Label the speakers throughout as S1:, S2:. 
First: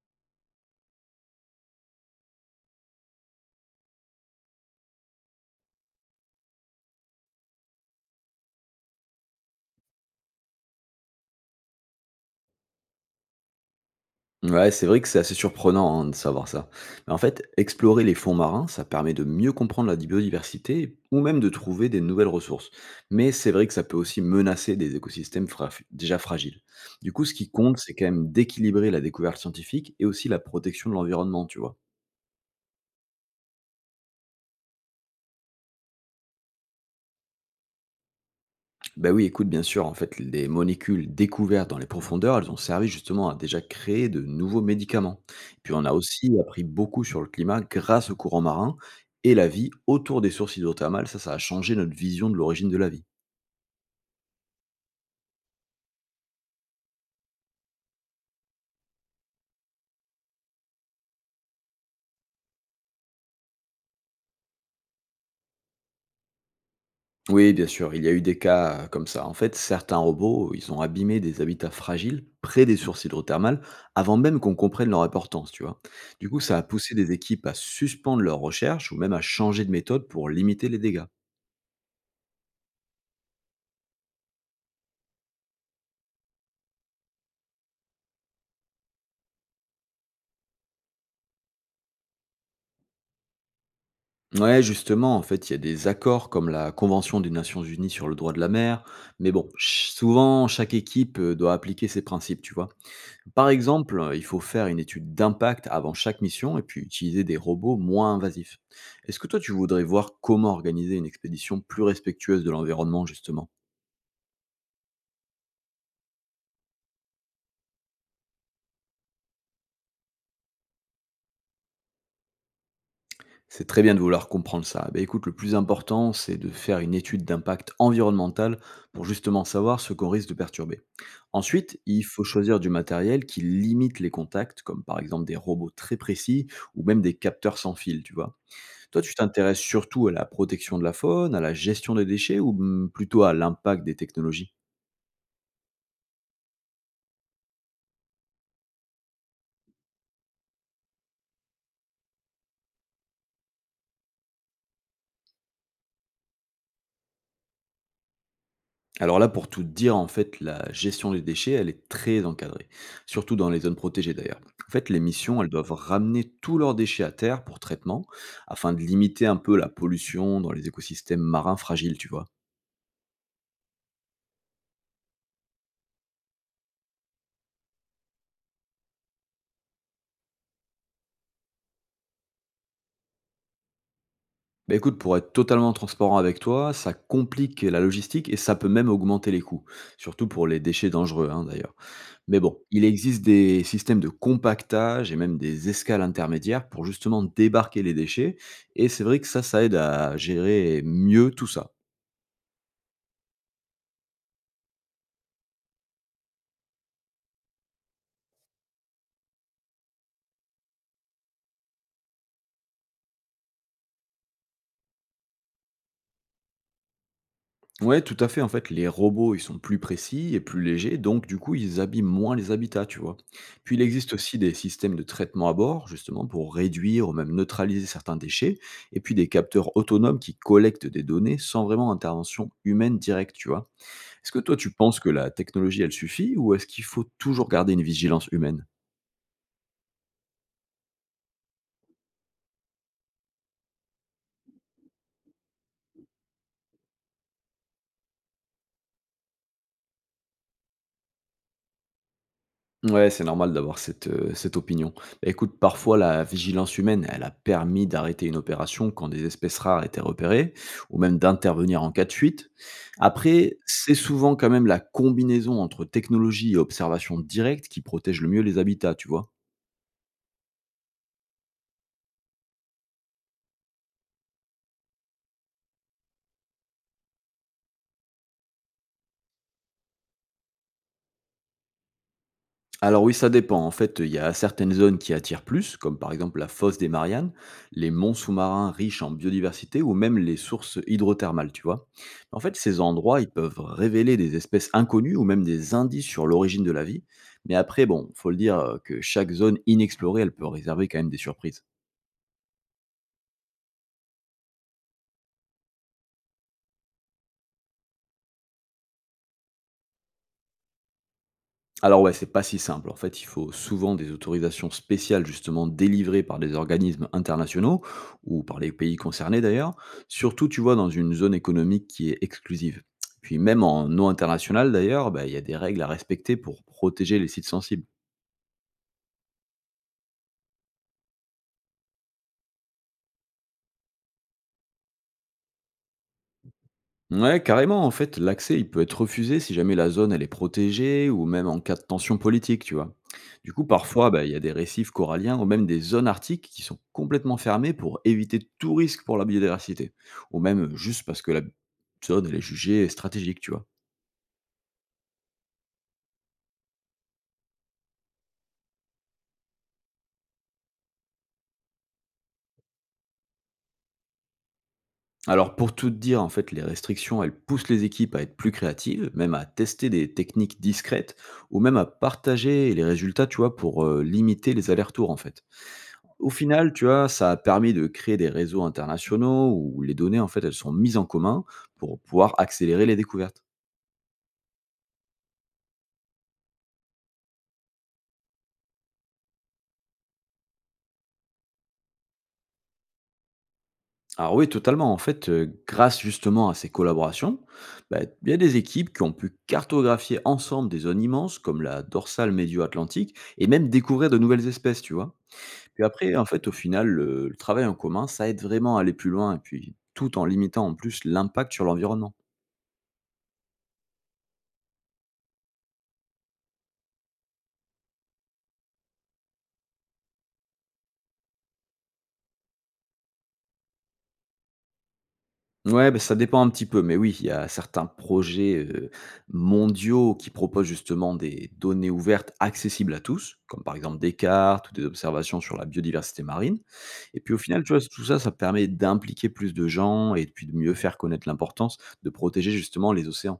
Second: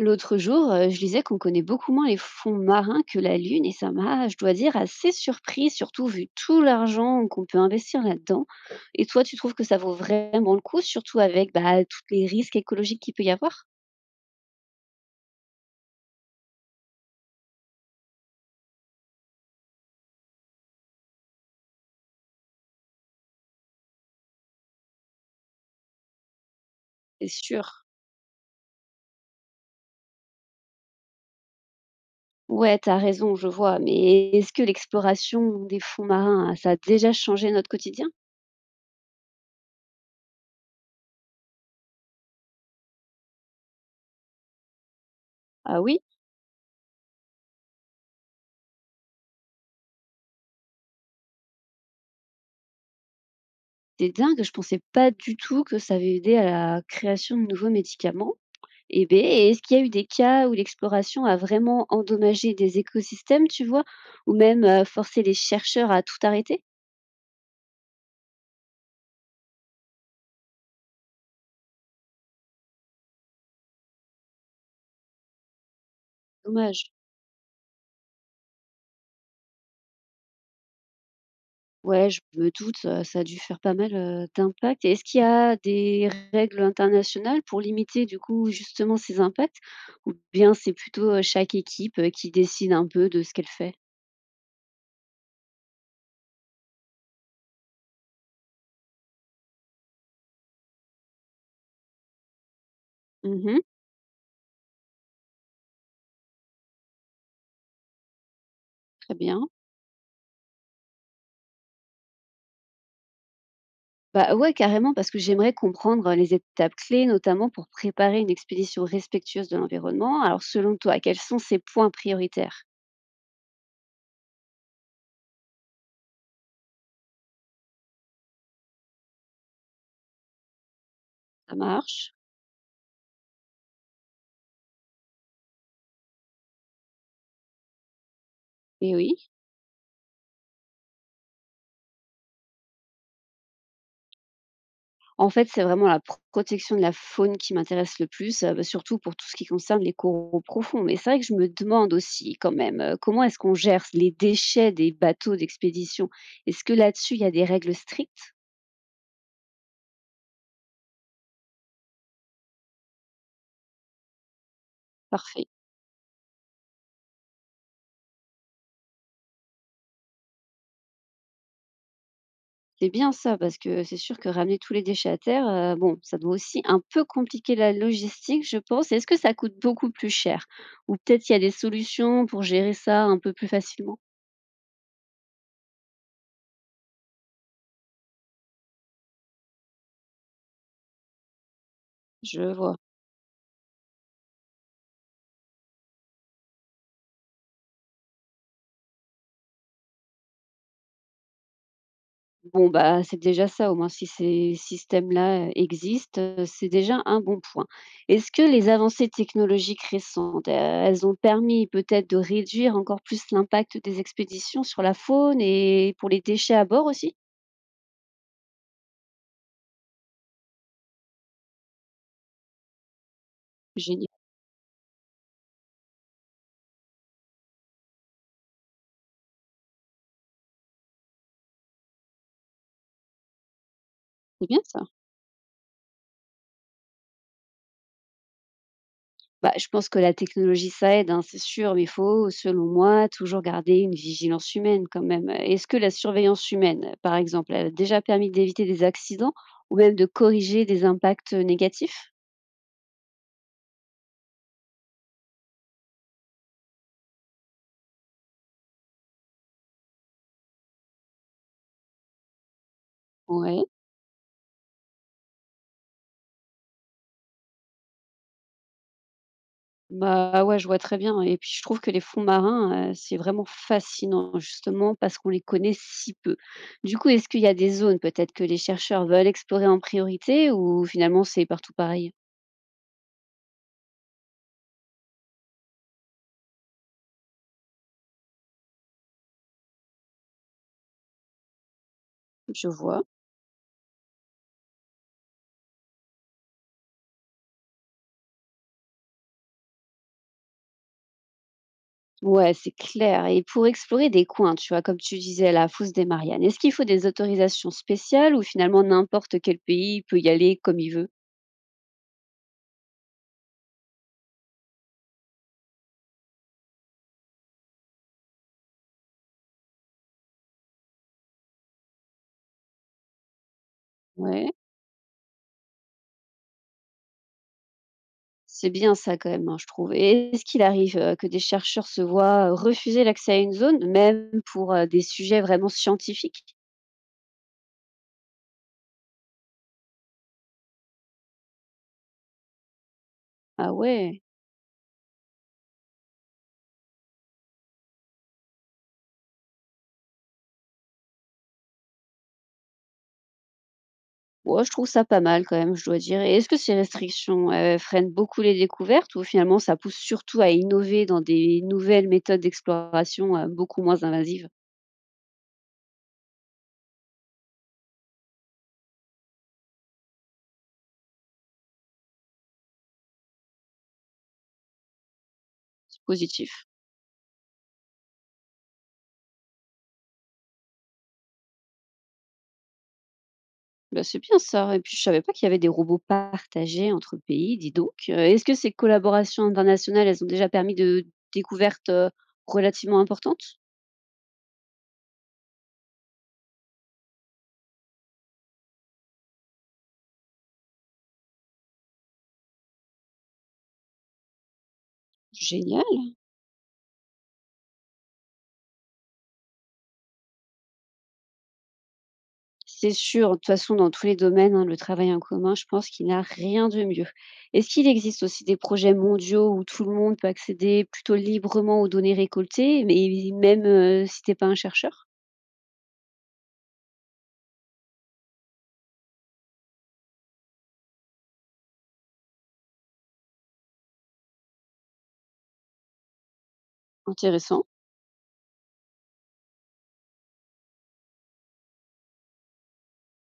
S1: L'autre jour, je lisais qu'on connaît beaucoup moins les fonds marins que la Lune, et ça m'a, je dois dire, assez surpris, surtout vu tout l'argent qu'on peut investir là-dedans. Et toi, tu trouves que ça vaut vraiment le coup, surtout avec bah, tous les risques écologiques qu'il peut y avoir?
S2: Ouais, c'est vrai que c'est assez surprenant hein, de savoir ça. Mais en fait, explorer les fonds marins, ça permet de mieux comprendre la biodiversité ou même de trouver des nouvelles ressources. Mais c'est vrai que ça peut aussi menacer des écosystèmes déjà fragiles. Du coup,
S1: C'est
S2: ce qui compte,
S1: sûr.
S2: c'est quand même d'équilibrer la découverte scientifique et aussi la protection de l'environnement, tu vois.
S1: Ouais, t'as raison, je vois, mais est-ce que l'exploration des fonds marins, ah, ça a déjà changé notre quotidien?
S2: Ben oui, écoute, bien sûr, en fait, les molécules découvertes dans les profondeurs, elles ont servi justement à déjà créer de nouveaux médicaments. Puis
S1: Ah
S2: on a
S1: oui,
S2: aussi appris beaucoup sur le climat grâce aux courants marins et la vie autour des sources hydrothermales. Ça a changé notre vision de l'origine de la vie.
S1: c'est dingue, je pensais pas du tout que ça avait aidé à la création de nouveaux médicaments. Eh ben, et est-ce qu'il y a eu des cas où l'exploration a vraiment endommagé des écosystèmes, tu vois? Ou même, forcé les chercheurs à tout arrêter?
S2: Oui, bien sûr, il y a eu des cas comme ça. En fait, certains robots, ils ont abîmé des habitats fragiles près des sources hydrothermales avant même qu'on comprenne leur importance, tu vois. Du coup, ça a
S1: Dommage.
S2: poussé des équipes à suspendre leurs recherches ou même à changer de méthode pour limiter les dégâts.
S1: Ouais, je me doute, ça a dû faire pas mal, d'impact, et est-ce qu'il y a des règles internationales pour limiter, du coup, justement ces impacts? Ou bien c'est plutôt, chaque équipe, qui décide un peu de ce qu'elle fait?
S2: Ouais, justement, en fait, il y a des accords comme la Convention des Nations Unies sur le droit de la mer, mais bon, souvent, chaque équipe doit appliquer ses principes, tu vois. Par
S1: Mmh,
S2: exemple, il faut faire une étude d'impact avant chaque mission et puis utiliser des robots moins invasifs.
S1: très
S2: Est-ce que toi,
S1: bien.
S2: tu voudrais voir comment organiser une expédition plus respectueuse de l'environnement, justement?
S1: Bah ouais, carrément, parce que j'aimerais comprendre les étapes clés, notamment pour préparer une expédition respectueuse de l'environnement. Alors, selon toi, quels sont ces points prioritaires?
S2: C'est très bien de vouloir comprendre ça. Ben écoute, le plus important, c'est de faire une étude d'impact environnemental pour justement savoir ce qu'on risque de perturber.
S1: Ça
S2: Ensuite, il
S1: marche?
S2: faut choisir du matériel qui limite les contacts, comme par exemple des robots très précis ou même des capteurs sans fil, tu vois.
S1: Et
S2: Toi, tu
S1: oui.
S2: t'intéresses surtout à la protection de la faune, à la gestion des déchets ou plutôt à l'impact des technologies?
S1: En fait, c'est vraiment la protection de la faune qui m'intéresse le plus, bah, surtout pour tout ce qui concerne les coraux profonds. Mais c'est vrai que je me demande aussi, quand même, comment est-ce qu'on gère les déchets des bateaux d'expédition? Est-ce que là-dessus, il y a des règles strictes?
S2: Alors là, pour tout te dire, en fait, la gestion des déchets, elle est très encadrée, surtout dans les zones protégées d'ailleurs. En fait, les missions, elles
S1: Parfait.
S2: doivent ramener tous leurs déchets à terre pour traitement, afin de limiter un peu la pollution dans les écosystèmes marins fragiles, tu vois.
S1: C'est bien ça, parce que c'est sûr que ramener tous les déchets à terre, bon, ça doit aussi un peu compliquer la logistique, je pense. Est-ce que ça coûte beaucoup plus cher? Ou peut-être il y a des solutions pour gérer ça un peu plus facilement?
S2: Bah écoute, pour être totalement transparent avec toi, ça complique la logistique et ça peut même augmenter les coûts, surtout pour les déchets dangereux, hein, d'ailleurs. Mais
S1: Je
S2: bon,
S1: vois.
S2: il existe des systèmes de compactage et même des escales intermédiaires pour justement débarquer les déchets. Et c'est vrai que ça aide à gérer mieux tout ça.
S1: Bon, bah, c'est déjà ça, au moins si ces systèmes-là, existent, c'est déjà un bon point. Est-ce que les avancées technologiques récentes, elles ont permis peut-être de réduire encore plus l'impact des expéditions sur la faune et pour les déchets à bord aussi?
S2: Ouais, tout à fait. En fait, les robots, ils sont plus précis et plus légers, donc du coup, ils abîment moins les habitats, tu vois. Puis il
S1: Génial,
S2: existe aussi des systèmes de traitement à bord, justement, pour réduire ou même neutraliser certains déchets, et puis des capteurs autonomes qui collectent des données sans vraiment intervention humaine directe, tu vois. Est-ce que
S1: c'est
S2: toi,
S1: bien
S2: tu
S1: ça.
S2: penses que la technologie, elle suffit ou est-ce qu'il faut toujours garder une vigilance humaine?
S1: Bah, je pense que la technologie, ça aide, hein, c'est sûr, mais il faut, selon moi, toujours garder une vigilance humaine quand même. Est-ce que la surveillance humaine, par exemple, elle a déjà permis d'éviter des accidents ou même de corriger des impacts négatifs?
S2: Ouais, c'est normal d'avoir cette, cette opinion. Bah, écoute, parfois la vigilance humaine, elle a permis d'arrêter une opération quand des espèces rares étaient repérées ou même d'intervenir en cas de fuite. Après,
S1: Ouais.
S2: c'est souvent quand même la combinaison entre technologie et observation directe qui protège le mieux les habitats, tu vois?
S1: Bah ouais, je vois très bien. Et puis je trouve que les fonds marins, c'est vraiment fascinant, justement, parce qu'on les connaît si peu. Du coup, est-ce qu'il y a des zones peut-être que les chercheurs veulent explorer en priorité, ou finalement c'est partout pareil?
S2: Alors oui, ça dépend. En fait, il y a certaines zones qui attirent plus, comme par exemple la fosse des Mariannes, les monts sous-marins riches en biodiversité ou même les sources hydrothermales, tu vois. En fait,
S1: Je
S2: ces
S1: vois.
S2: endroits, ils peuvent révéler des espèces inconnues ou même des indices sur l'origine de la vie. Mais après, bon, faut le dire que chaque zone inexplorée, elle peut réserver quand même des surprises.
S1: Ouais, c'est clair. Et pour explorer des coins, tu vois, comme tu disais, la fosse des Mariannes, est-ce qu'il faut des autorisations spéciales ou finalement n'importe quel pays peut y aller comme il veut?
S2: Alors ouais, c'est pas si simple. En fait, il faut souvent des autorisations spéciales justement délivrées par des organismes internationaux ou par les pays concernés d'ailleurs, surtout tu vois dans une zone économique qui est exclusive. Puis même en non
S1: Ouais,
S2: international d'ailleurs, bah, il y a des règles à respecter pour protéger les sites sensibles.
S1: c'est bien ça quand même, hein, je trouve. Et est-ce qu'il arrive que des chercheurs se voient refuser l'accès à une zone, même pour des sujets vraiment scientifiques?
S2: Ouais, carrément, en fait, l'accès, il peut être refusé si jamais la zone, elle est protégée ou même en cas de tension politique, tu vois. Du coup,
S1: Ah
S2: parfois,
S1: ouais.
S2: bah, il y a des récifs coralliens ou même des zones arctiques qui sont complètement fermées pour éviter tout risque pour la biodiversité. Ou même juste parce que la zone, elle est jugée stratégique, tu vois.
S1: Ouais, je trouve ça pas mal quand même, je dois dire. Et est-ce que ces restrictions freinent beaucoup les découvertes, ou finalement ça pousse surtout à innover dans des nouvelles méthodes d'exploration beaucoup moins invasives?
S2: Alors, pour tout te dire, en fait, les restrictions, elles poussent les équipes à être plus créatives, même à tester des techniques discrètes ou même à partager les résultats, tu vois, pour limiter les allers-retours, en fait.
S1: C'est
S2: Au
S1: positif.
S2: final, tu vois, ça a permis de créer des réseaux internationaux où les données, en fait, elles sont mises en commun pour pouvoir accélérer les découvertes.
S1: Bah, c'est bien ça, et puis je savais pas qu'il y avait des robots partagés entre pays, dis donc. Est-ce que ces collaborations internationales, elles ont déjà permis de découvertes, relativement importantes?
S2: Alors oui, totalement. En fait, grâce justement à ces collaborations, bah, il y a des équipes qui ont pu cartographier ensemble des zones immenses comme la dorsale médio-atlantique et même découvrir de nouvelles espèces, tu vois. Puis
S1: Génial.
S2: après, en fait, au final, le travail en commun, ça aide vraiment à aller plus loin et puis tout en limitant en plus l'impact sur l'environnement.
S1: C'est sûr, de toute façon dans tous les domaines, hein, le travail en commun, je pense qu'il n'a rien de mieux. Est-ce qu'il existe aussi des projets mondiaux où tout le monde peut accéder plutôt librement aux données récoltées, mais même, si t'es pas un chercheur?
S2: Ouais, ben ça dépend un petit peu, mais oui, il y a certains projets, mondiaux qui proposent justement des données ouvertes accessibles à tous, comme par exemple des cartes ou des observations sur la biodiversité marine et puis au final,
S1: Intéressant.
S2: tu vois, tout ça, ça permet d'impliquer plus de gens et puis de mieux faire connaître l'importance de protéger justement les océans.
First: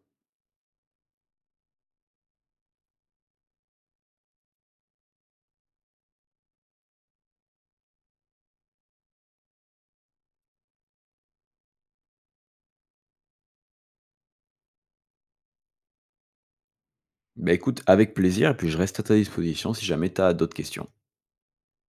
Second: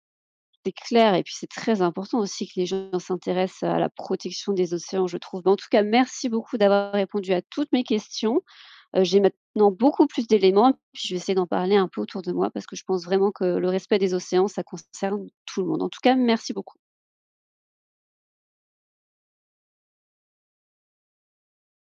S1: C'est clair, et puis c'est très important aussi que les gens s'intéressent à la protection des océans, je trouve. Mais en tout cas, merci beaucoup d'avoir répondu à toutes mes questions. J'ai maintenant beaucoup plus d'éléments, puis je vais essayer d'en parler un peu autour de moi parce que je pense vraiment que le respect des océans, ça concerne tout le monde. En tout cas, merci beaucoup.
S2: Bah, écoute, avec plaisir et puis je reste à ta disposition si jamais tu as d'autres questions.